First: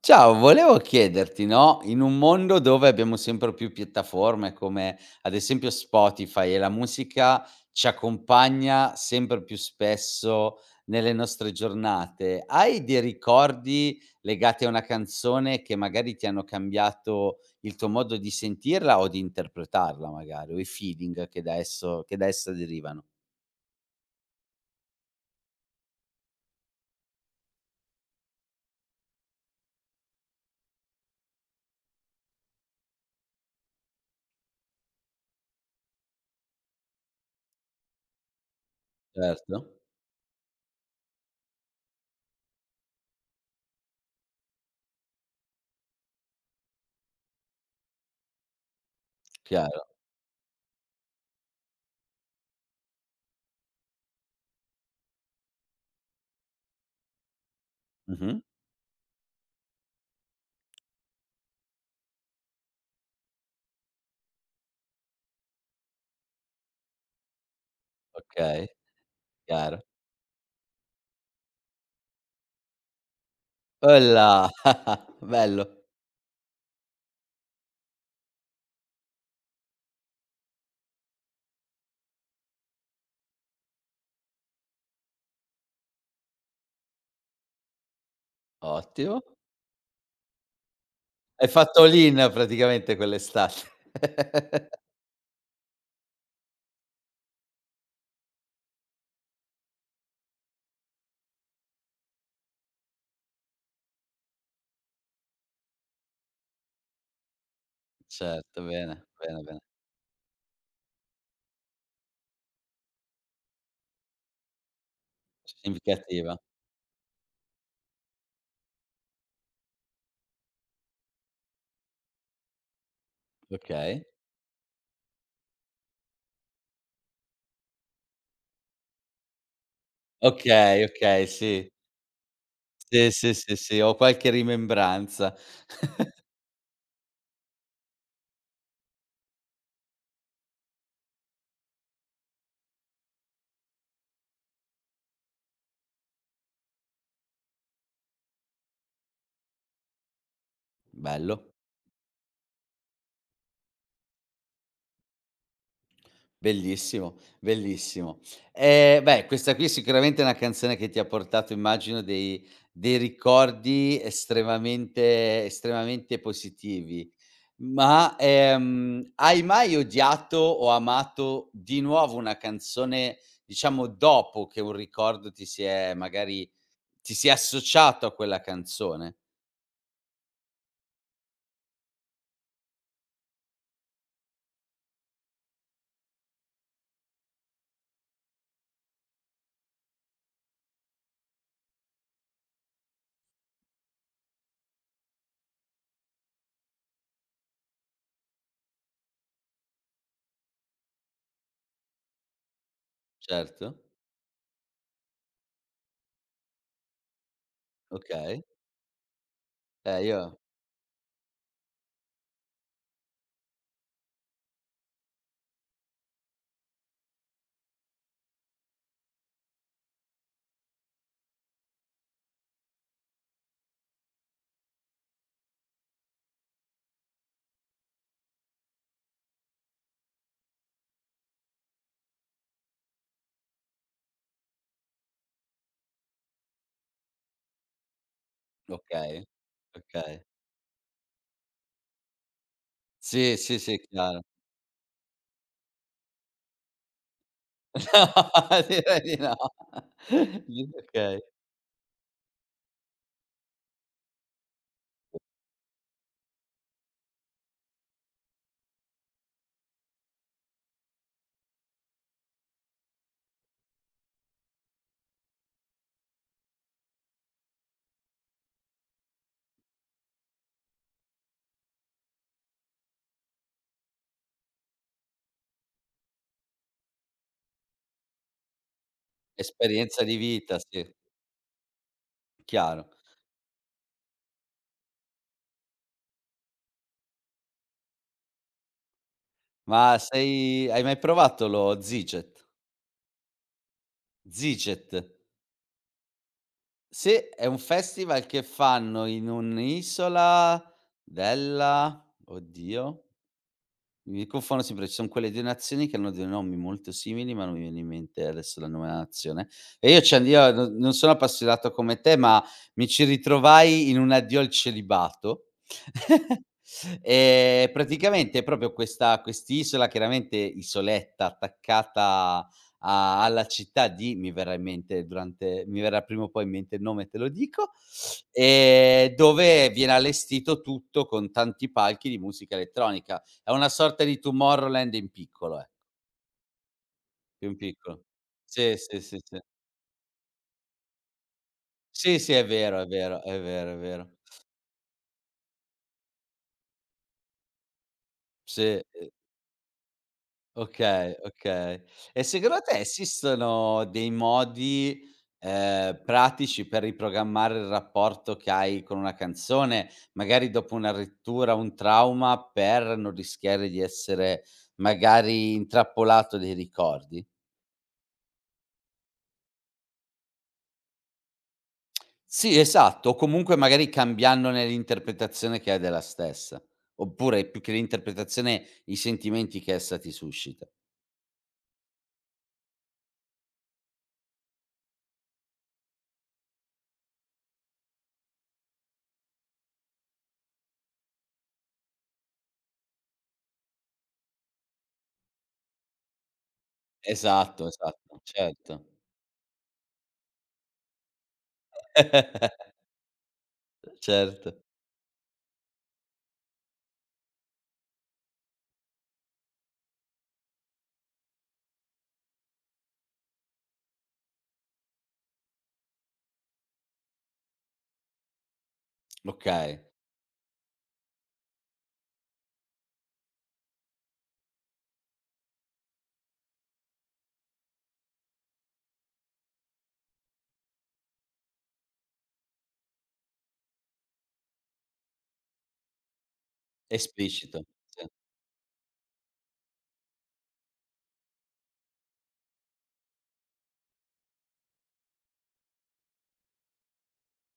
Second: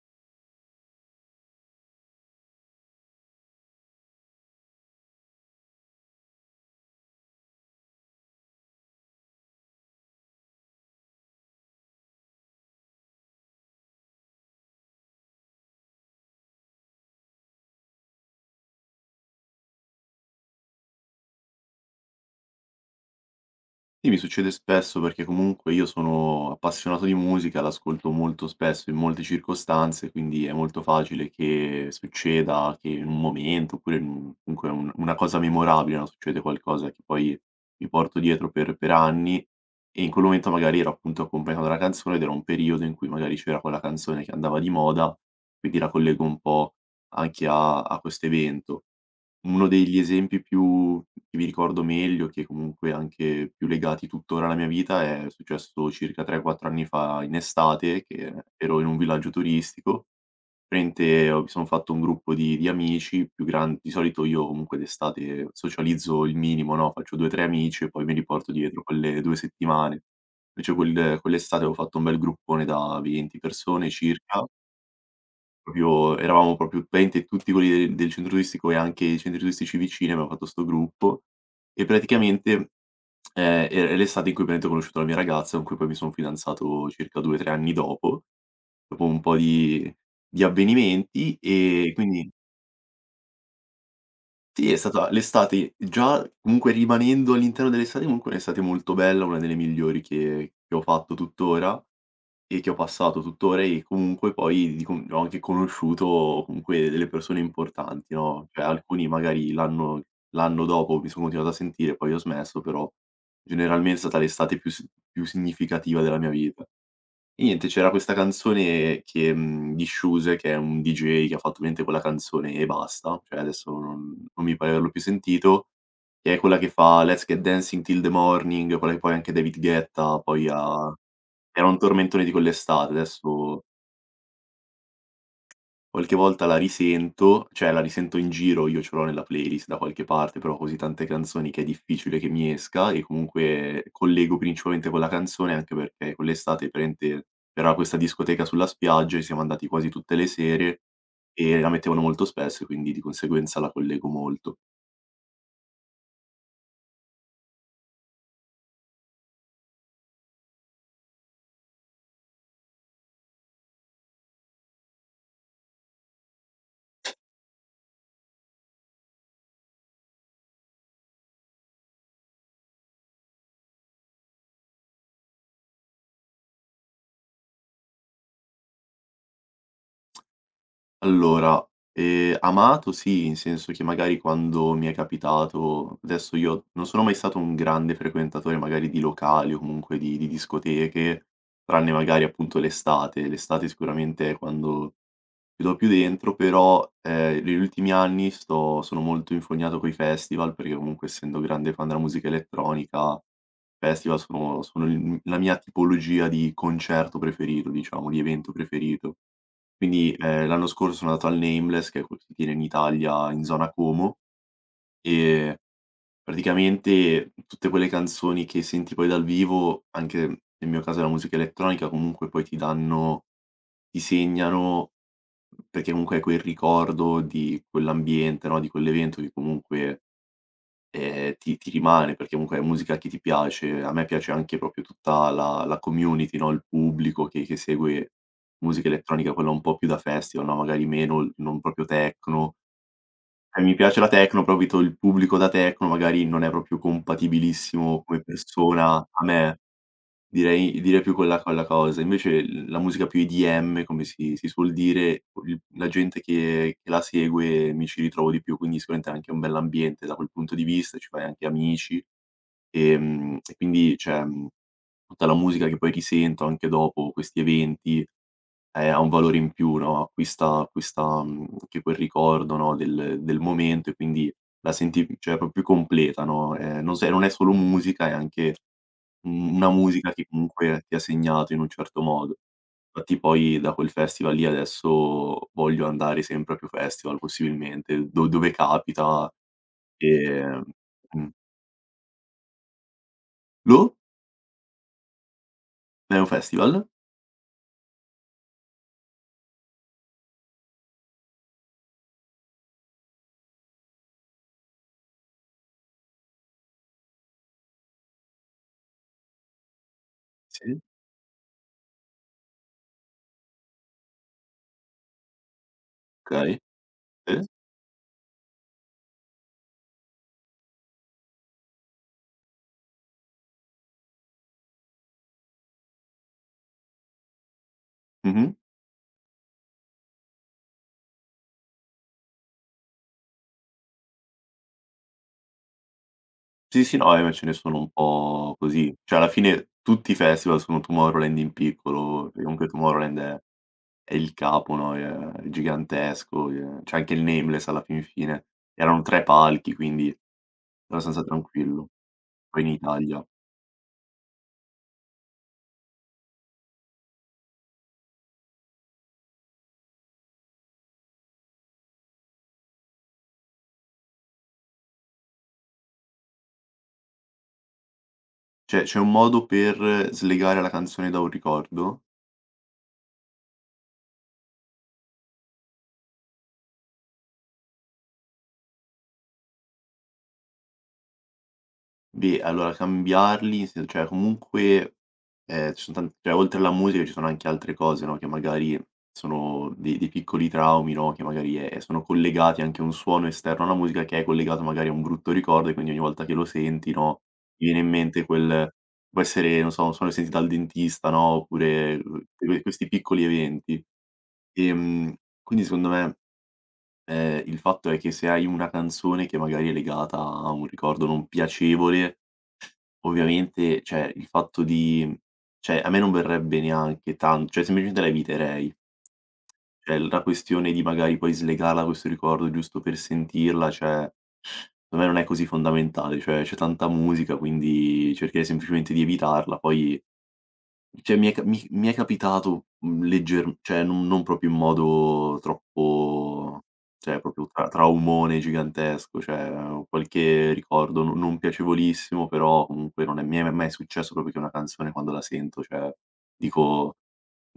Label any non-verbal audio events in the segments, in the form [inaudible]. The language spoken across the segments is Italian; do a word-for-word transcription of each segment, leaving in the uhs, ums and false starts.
Ciao, volevo chiederti, no, in un mondo dove abbiamo sempre più piattaforme come ad esempio Spotify e la musica ci accompagna sempre più spesso nelle nostre giornate, hai dei ricordi legati a una canzone che magari ti hanno cambiato il tuo modo di sentirla o di interpretarla magari, o i feeling che da esso che da essa derivano? Sì, mi succede spesso perché comunque io sono appassionato di musica, l'ascolto molto spesso in molte circostanze, quindi è molto facile che succeda che in un momento, oppure in un- comunque un- una cosa memorabile, no? Succede qualcosa che poi mi porto dietro per, per anni Certo, e in quel momento magari ero appunto accompagnato da una canzone ed era un periodo in cui magari c'era quella canzone che andava di moda, quindi la collego un po' anche a, a questo evento. Uno chiaro. degli esempi più che mi ricordo meglio, che comunque anche più legati tuttora alla mia vita, è successo circa tre, quattro anni fa in estate, che Mh-mh. ero in un villaggio turistico. Praticamente ho mi son fatto un gruppo di di amici più gran di solito io comunque d'estate socializzo il minimo, no, faccio due, tre amici e poi mi riporto Okay, dietro quelle due chiaro. settimane. Invece quel quell'estate avevo fatto un bel gruppone da venti persone circa. Olla! [laughs] Bello, Proprio eravamo proprio venti tutti quelli del del centro turistico e anche i centri turistici vicini, abbiamo fatto 'sto gruppo e praticamente, ehm, e è l'estate in cui praticamente ho conosciuto la mia ragazza, con cui poi mi son fidanzato circa due, tre anni dopo, dopo ottimo. un po' di di avvenimenti Hai fatto e all-in quindi praticamente quell'estate. sì, è [laughs] stata l'estate già comunque rimanendo all'interno dell'estate, comunque è un'estate molto bella, una delle migliori che che ho fatto tuttora. E che ho passato tuttora e comunque poi di con ho anche conosciuto comunque delle persone importanti, no, Certo, cioè bene, alcuni bene, magari bene. l'anno l'anno dopo mi sono continuato a sentire, poi ho smesso, però generalmente è stata l'estate più si più significativa della mia Significativa. vita. E niente, c'era questa canzone che mhmm, di Shoes, che è un D J che ha fatto ovviamente quella canzone e basta, cioè adesso Okay. non non mi pare di averlo più sentito, che è quella che fa "Let's get dancing till the morning", quella che poi anche David Guetta poi Okay, ha okay, era sì. un tormentone di quell'estate, Sì, sì, sì, adesso sì, ho qualche rimembranza. qualche [laughs] volta la risento, cioè la risento in giro, io ce l'ho nella playlist da qualche parte, però ho così tante canzoni che è difficile che mi esca e comunque collego principalmente quella canzone, anche perché quell'estate praticamente era questa discoteca sulla spiaggia e siamo andati quasi tutte le sere Bello. e la mettevano molto spesso e quindi di conseguenza la collego molto. Bellissimo, bellissimo. Ehm, beh, questa qui sicuramente è sicuramente una canzone che ti ha portato immagino dei dei ricordi estremamente estremamente positivi. Ma, ehm, hai mai odiato o amato di nuovo una canzone, diciamo dopo che un ricordo ti si è magari ti si è associato a quella canzone? Allora, ehm, amato sì, in senso che magari quando mi è capitato adesso io non sono mai stato un grande frequentatore magari di locali o comunque di di discoteche, tranne magari appunto l'estate. L'estate sicuramente è quando ci do più dentro, però, ehm, negli ultimi anni sto sono molto infognato coi festival, perché comunque essendo grande fan della musica elettronica, Certo, i festival sono sono il la mia tipologia di concerto preferito, diciamo, di okay. evento preferito. Eh, Quindi, io ehm, l'anno scorso sono andato al Nameless, che è quello che si tiene in Italia, in zona Como, e praticamente tutte quelle canzoni che senti poi dal vivo, anche nel mio caso è la musica elettronica, comunque poi ti danno ti segnano perché comunque è quel ricordo di quell'ambiente, no, di quell'evento che comunque, ehm, ti ti rimane, perché comunque è musica che ti piace. A me piace anche proprio tutta la la community, no, il pubblico che che segue musica okay, elettronica, quella un po' più da okay. festival, no, magari meno l non proprio techno. Sì, sì, Eh, mi sì, piace la chiaro. techno, però abito il pubblico da techno magari non è proprio compatibilissimo No, come [laughs] persona direi di a no. me. [laughs] Di Direi direi più okay. quella quella cosa. Invece l la musica più E D M, come si si suol dire, il la gente che che la segue mi ci ritrovo di più, quindi sicuramente è anche un bell'ambiente da quel punto di vista, ci fai anche amici, ehm, e quindi cioè, mhmm, tutta la musica che poi risento anche dopo questi eventi, ehm, ha un valore in più, no, acquista acquista, mhmm, anche quel ricordo, no, del del momento e quindi la senti cioè proprio più completa, no, ehm, non se non è solo musica, è anche Mhmm, una Esperienza musica di che vita, comunque sì, ti ha segnato in un certo modo. chiaro. Infatti poi da quel festival lì adesso voglio andare sempre a più festival possibilmente, do dove capita, Ma ehm sei hai mai mh. provato lo Ziget? Lo? Ziget. È un festival? Sì, è un festival che fanno in un'isola della oddio. Mi confondo sempre, ci son quelle due nazioni che hanno dei nomi molto simili, ma non mi viene in mente adesso la nuova nazione. E io c'è io no Sì, non sono appassionato come te, ma mi ci ritrovai in un addio al celibato. [laughs] okay. Sì. Ehm, praticamente è proprio questa quest'isola, chiaramente isoletta, attaccata a alla città di mi verrà in mente durante mi verrà prima o poi in mente il nome e te lo dico, Mh-mh. ehm, dove viene allestito tutto con tanti palchi di musica elettronica. È una sorta di Tomorrowland in piccolo, ecco, Sì, sì, no, eh, ce più ne in sono un piccolo. po' Sì, così. sì, Cioè sì, alla sì. fine tutti i festival sono Tomorrowland in Sì, piccolo, sì, perché è comunque vero, è Tomorrowland vero, è. è vero, è vero. E il capo, no, ehm, gigantesco, ehm, c'è anche il Nameless alla fin fine. Sì, ehm, Erano tre palchi, quindi okay, abbastanza okay. tranquillo. E secondo Poi in te Italia. esistono dei modi, ehm, pratici per riprogrammare il rapporto che hai con una canzone, magari dopo una rottura, un trauma, per non rischiare di essere magari intrappolato dai ricordi? Cioè, c'è un modo per slegare la canzone da un ricordo. Sì, esatto, o comunque magari cambiandone l'interpretazione che hai della stessa, oppure più che l'interpretazione, i sentimenti che essa ti suscita. Beh, allora cambiarli, se cioè comunque, ehm, ci son tan cioè oltre alla musica ci sono anche altre cose, no, che magari sono dei dei piccoli traumi, no, che magari, ehm, sono collegati anche a un suono esterno alla musica che è collegato magari a un brutto ricordo e quindi ogni volta che lo senti, no, ti Esatto, viene in esatto, mente quel certo. può essere, non so, un suono sentito dal dentista, no, oppure, uhm, que [laughs] questi piccoli eventi. Certo, Ehm, quindi secondo me, ehm, il fatto è che se hai una canzone che magari è legata a un ricordo non piacevole. Ovviamente, cioè il fatto di cioè a me non verrebbe neanche tan cioè semplicemente la eviterei. okay, Cioè l la questione di magari poi slegarla da questo ricordo giusto per sentirla, cioè secondo me non è così fondamentale, cioè c'è tanta musica, quindi cercherei semplicemente di evitarla, poi cioè mi è ca mi mi è capitato, mhmm, legger cioè non non proprio in modo troppo cioè proprio esplicito, tra sì. traumone gigantesco, cioè ho qualche ricordo no non piacevolissimo, però comunque non è mi è mai successo proprio che una canzone quando la sento, cioè dico:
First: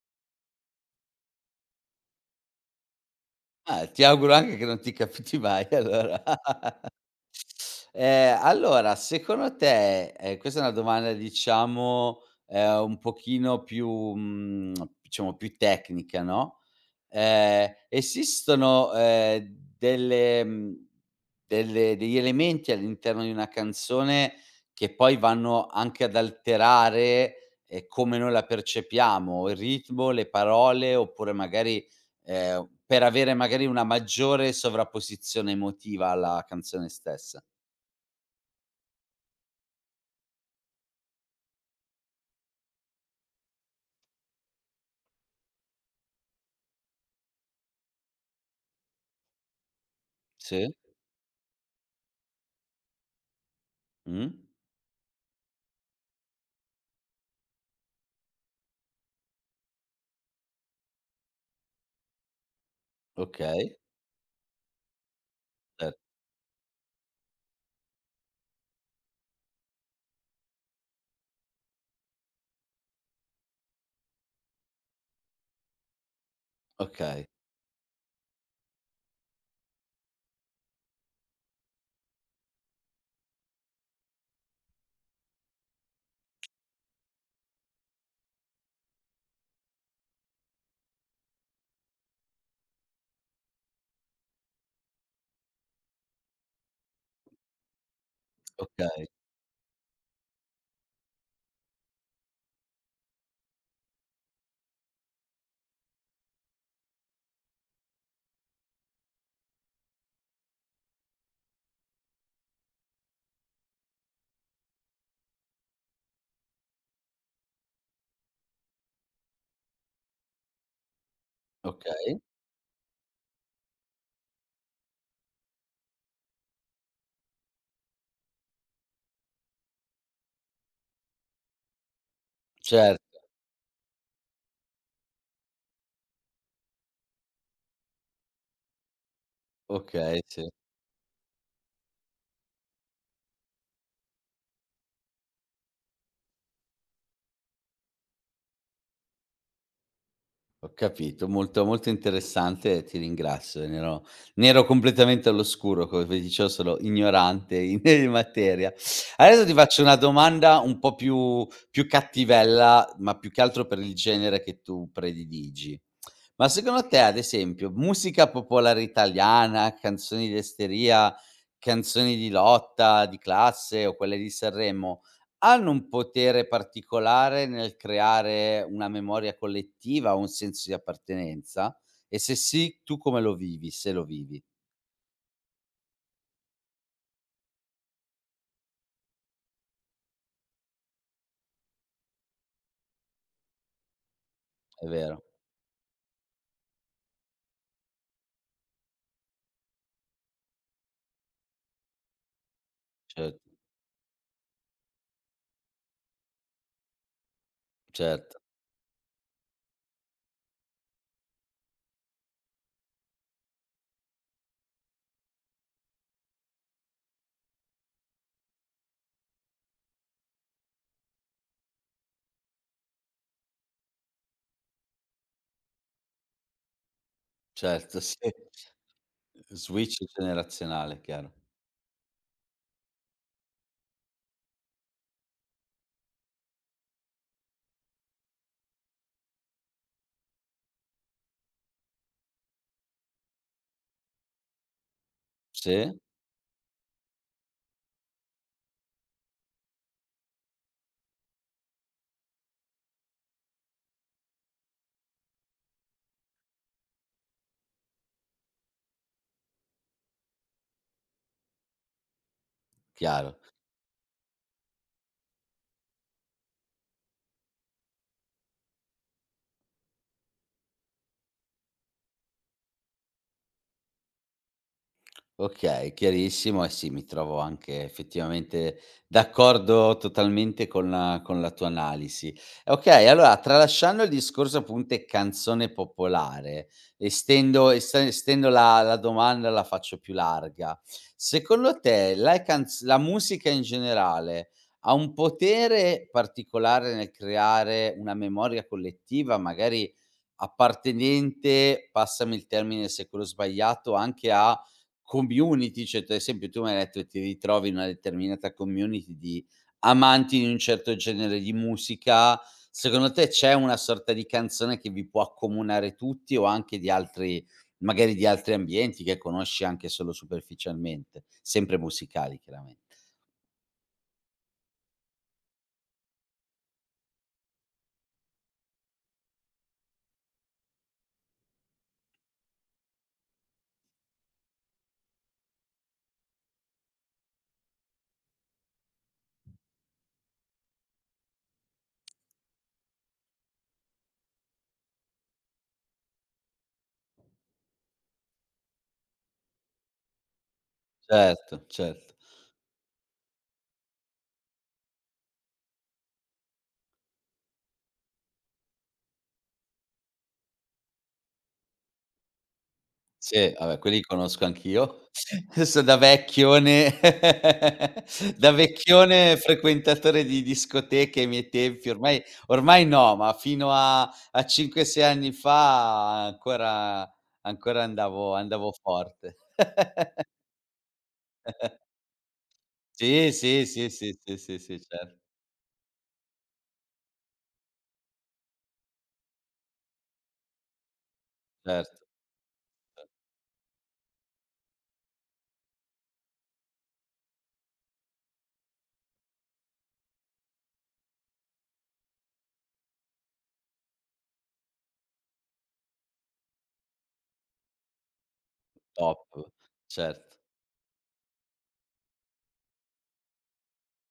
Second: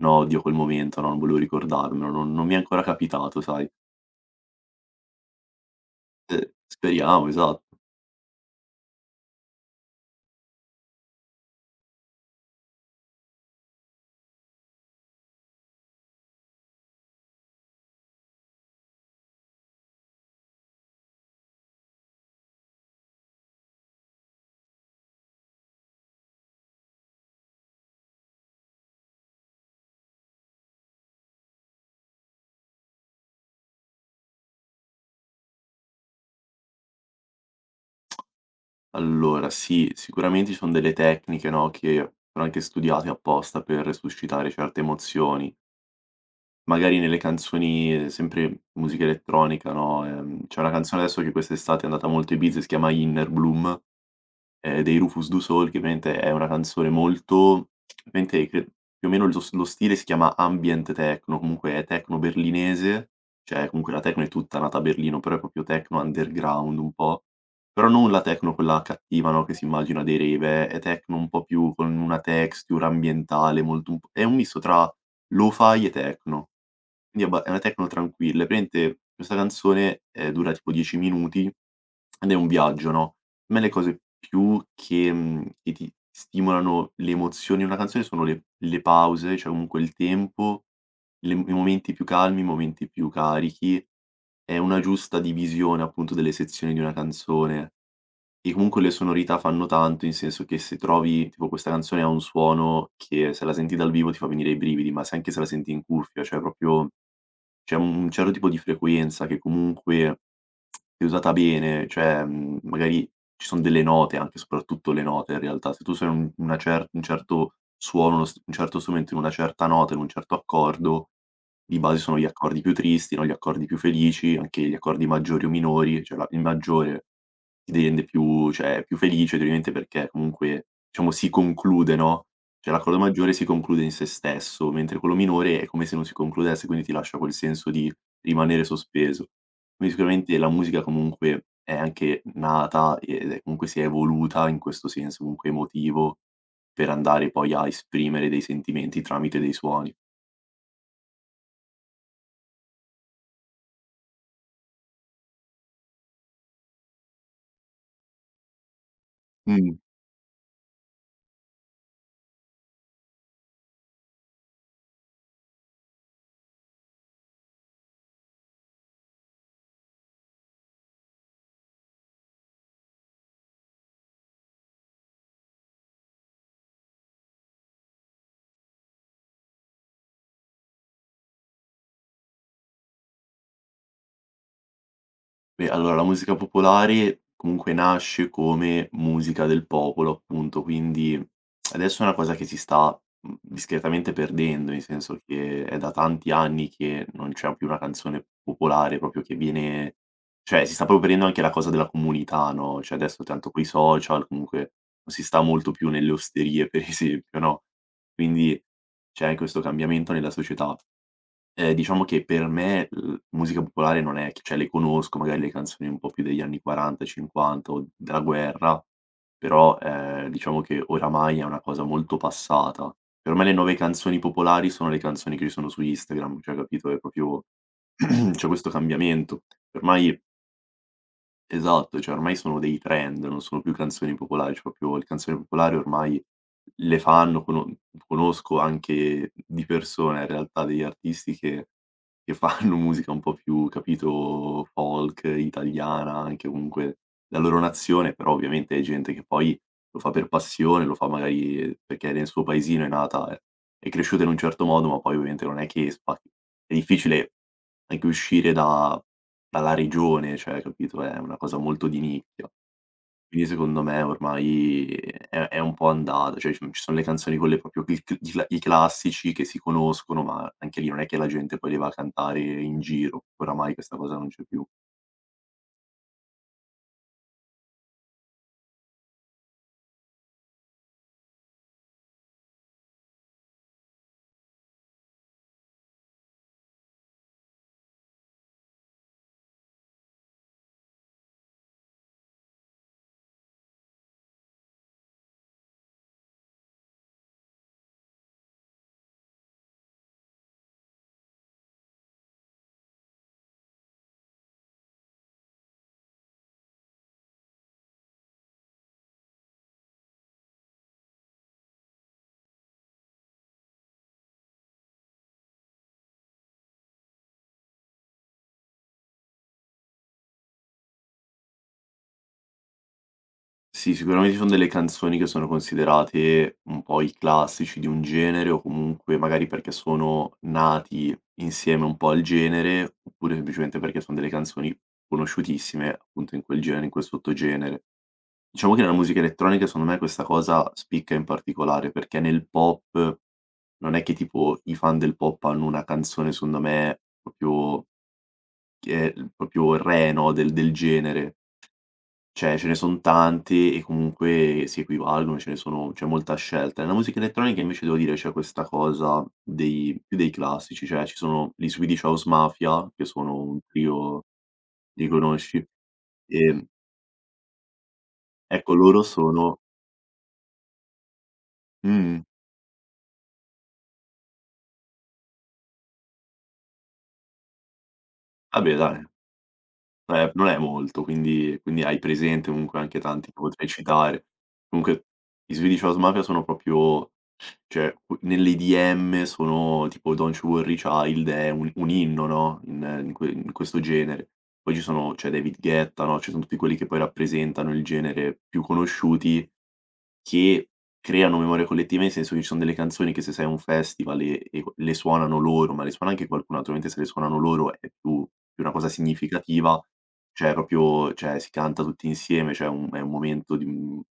"No, odio quel momento, no, non volevo ricordarmelo." Non non mi è ancora capitato, sai. Ah, ti auguro anche che non ti capiti mai allora. Ehm, [laughs] speriamo, esatto. Ehm, allora secondo te ehm, questa è una domanda diciamo, ehm, un pochino più, mhmm, diciamo più tecnica, no, Ehm, esistono, ehm, delle mhmm, delle degli elementi all'interno di una canzone che poi vanno anche ad alterare, ehm, come noi la percepiamo, il ritmo, le parole oppure magari, ehm, per avere magari una maggiore sovrapposizione emotiva alla canzone stessa. Allora sì, sicuramente ci son delle tecniche, no, che sono anche studiate apposta per suscitare certe emozioni. Magari nelle canzoni eh, sempre musica elettronica, no, ehm, c'è una Sì. canzone adesso che quest'estate è andata molto a Ibiza, si chiama Inner Bloom, Mh. ehm, dei Rufus Du Sol, che ovviamente è una canzone molto ovviamente cre più o meno lo s lo stile si chiama ambient techno, comunque è techno berlinese, cioè Okay, comunque la techno è tutta nata a Berlino, però è proprio cer techno underground un po', però non la techno quella cattiva, no, che si immagina dei rave, è è techno un po' più con una texture ambientale molto un p è un misto tra lo-fi e techno. Quindi okay, è abba è una techno tranquilla. E praticamente questa canzone, ehm, dura tipo dieci minuti ed è un viaggio, no, a me le cose più che mhmm, che ti stimolano le emozioni in una canzone sono le le pause, cioè comunque il tempo, le i momenti più calmi, i momenti più carichi, e una giusta divisione appunto delle sezioni di una canzone. E comunque le okay, sonorità fanno tanto, in senso che se trovi tipo questa canzone ha un suono che se la senti dal vivo ti fa venire i brividi, ma se anche se la senti in cuffia, cioè proprio c'è un certo tipo di frequenza che comunque, se usata bene, cioè, mhmm, magari ci son delle note, anche soprattutto le note in realtà, se tu suoni un una cer un certo suono, uno s un certo strumento in una certa nota, in un certo accordo, di base sono okay. gli accordi più tristi, no, gli accordi più felici, anche gli accordi maggiori o minori, cioè la il maggiore ti rende più cioè più felice, ovviamente perché comunque, diciamo si conclude, no, cioè l'accordo Certo, maggiore si conclude in sé stesso, mentre quello minore è come se non si concludesse, quindi ti lascia quel senso di rimanere sospeso. Quindi okay, sicuramente la sì. musica comunque è anche nata ed è comunque si è evoluta in questo senso comunque emotivo, per andare poi a esprimere dei sentimenti tramite dei suoni. Ho capito, molto molto interessante, ti ringrazio. Ne ero ne ero completamente all'oscuro, come vi dicevo sono ignorante in [laughs] in materia. Adesso ti Mh. faccio una domanda un po' più più cattivella, ma più che altro per il genere che tu prediligi. Ma secondo te, ad esempio, musica popolare italiana, canzoni di esteria, canzoni di lotta, di classe o quelle di Sanremo, hanno un potere particolare nel creare una memoria collettiva, un senso di appartenenza? E se sì, tu come lo vivi? Se lo vivi, Beh, allora la musica popolare comunque nasce come musica del popolo, appunto, quindi adesso è una cosa che si sta mh, discretamente perdendo, nel è senso vero. che è da tanti anni che non c'è più una canzone popolare proprio che viene, cioè si sta proprio perdendo anche la cosa della comunità, no? Cioè adesso Cer tanto coi social comunque non si sta molto più nelle osterie, [laughs] per esempio, no? certo, Quindi c'è questo cambiamento nella società. Ehm, diciamo che per me, l musica popolare non è che cioè le conosco magari le canzoni un po' più degli anni 'quaranta, 'cinquanta o della guerra, però, ehm, diciamo che oramai è una cosa molto passata. Per me le nuove canzoni popolari sono le canzoni che ci sono su Instagram, cioè capito, è proprio certo, [laughs] sì. [clears throat] c'è questo cambiamento. Switch Ormai. generazionale, chiaro. Esatto, cioè ormai sono dei trend, non sono più canzoni popolari, cioè proprio le canzoni popolari ormai le fanno, cono conosco anche di persona in realtà degli artisti che che fanno [laughs] musica un po' più, capito, folk, Sì, italiana, anche comunque la loro nazione, però ovviamente è gente che poi lo fa per passione, lo fa magari perché nel suo paesino è nata e è cresciuta in un certo modo, ma poi ovviamente non è che spa è difficile anche uscire da dalla regione, cioè capito, è una cosa molto di nicchia. chiaro. Quindi secondo me ormai è è un po' andata, cioè ci ci sono le canzoni quelle proprio cl cl i cla i classici che si conoscono, ma anche lì non è che la gente poi le va a cantare in giro, oramai questa cosa non c'è più. Okay, chiarissimo e sì, mi trovo anche effettivamente d'accordo totalmente con la con la tua analisi. Okay, allora tralasciando il discorso appunto canzone popolare, estendo est estendo la la domanda, la faccio più larga. Secondo te la canz la musica in generale ha un potere particolare nel creare una memoria collettiva, magari appartenente, passami il termine se è quello sbagliato, anche a community, cioè tu ad esempio tu mi hai detto che ti ritrovi in una determinata community di amanti di un certo genere di musica, secondo te c'è una sorta di canzone che vi può accomunare tutti o anche di altri magari di altri ambienti che conosci anche solo superficialmente, sempre musicali chiaramente. Sì, sicuramente ci sono delle canzoni che sono considerate un po' i classici di un genere o comunque magari perché sono nati insieme un po' al genere, oppure semplicemente perché son delle canzoni conosciutissime appunto in quel genere, in quel sottogenere. Diciamo che nella musica elettronica secondo me questa cosa spicca in particolare, perché nel pop non è che tipo i fan del pop hanno una canzone secondo me proprio che è proprio il re, no, del del genere. Certo, certo. Cioè ce ne son tante e comunque si equivalgono, ce ne sono c'è molta scelta. Nella musica elettronica invece devo dire c'è questa cosa dei più dei classici, cioè ci sono gli Swedish House Mafia, che sono Sì, un vabbè quelli li trio. conosco Li anch'io. [laughs] conosci? Adesso da Ehm, vecchione [laughs] da ecco loro vecchione sono frequentatore di discoteche ai miei tempi, mh, ormai ormai no, ma fino a a cinque, sei anni fa ancora ancora andavo andavo vabbè dai. forte. [laughs] Non è non è molto, quindi quindi hai presente comunque anche tanti Sì, che sì, potrei sì, sì, citare. sì, sì, sì, Comunque certo, i Swedish House Mafia sono proprio cioè u nell'E D M sono tipo "Don't You Worry Child" è un un certo, inno, no, in in que in questo genere. Poi ci sono c'è David Guetta, no, ci sono tutti quelli che poi rappresentano il genere più conosciuti. Che creano memoria collettiva, in senso che ci son delle canzoni che se sei a un festival e e co le suonano loro, ma le suona anche qualcun altro, mentre se le suonano loro è più più una cosa top, significativa, certo. cioè proprio cioè si canta tutti insieme, cioè un è un momento di mhmm,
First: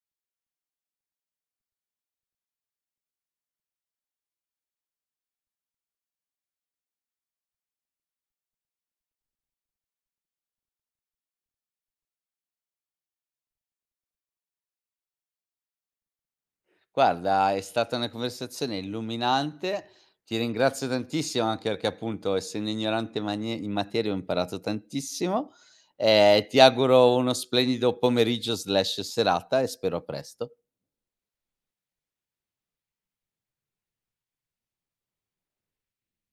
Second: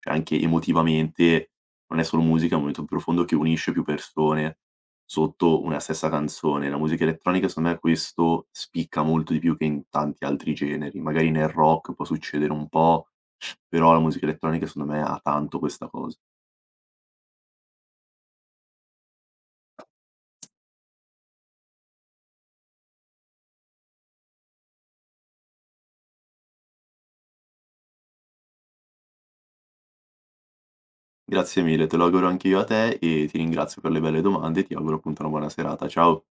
cioè anche emotivamente non è solo musica, è un momento profondo che unisce più persone sotto una stessa canzone. La musica elettronica secondo me questo spicca molto di più che in tanti altri generi. Magari nel rock può succedere un po', però la musica elettronica secondo me ha tanto questa cosa. Guarda, è stata una conversazione illuminante. Ti ringrazio tantissimo anche perché appunto essendo ignorante magne- in materia ho imparato tantissimo. Eh, ti auguro uno splendido pomeriggio slash serata e spero a presto. Grazie mille, te lo auguro anch'io a te e ti ringrazio per le belle domande e ti auguro appunto una buona serata. Ciao.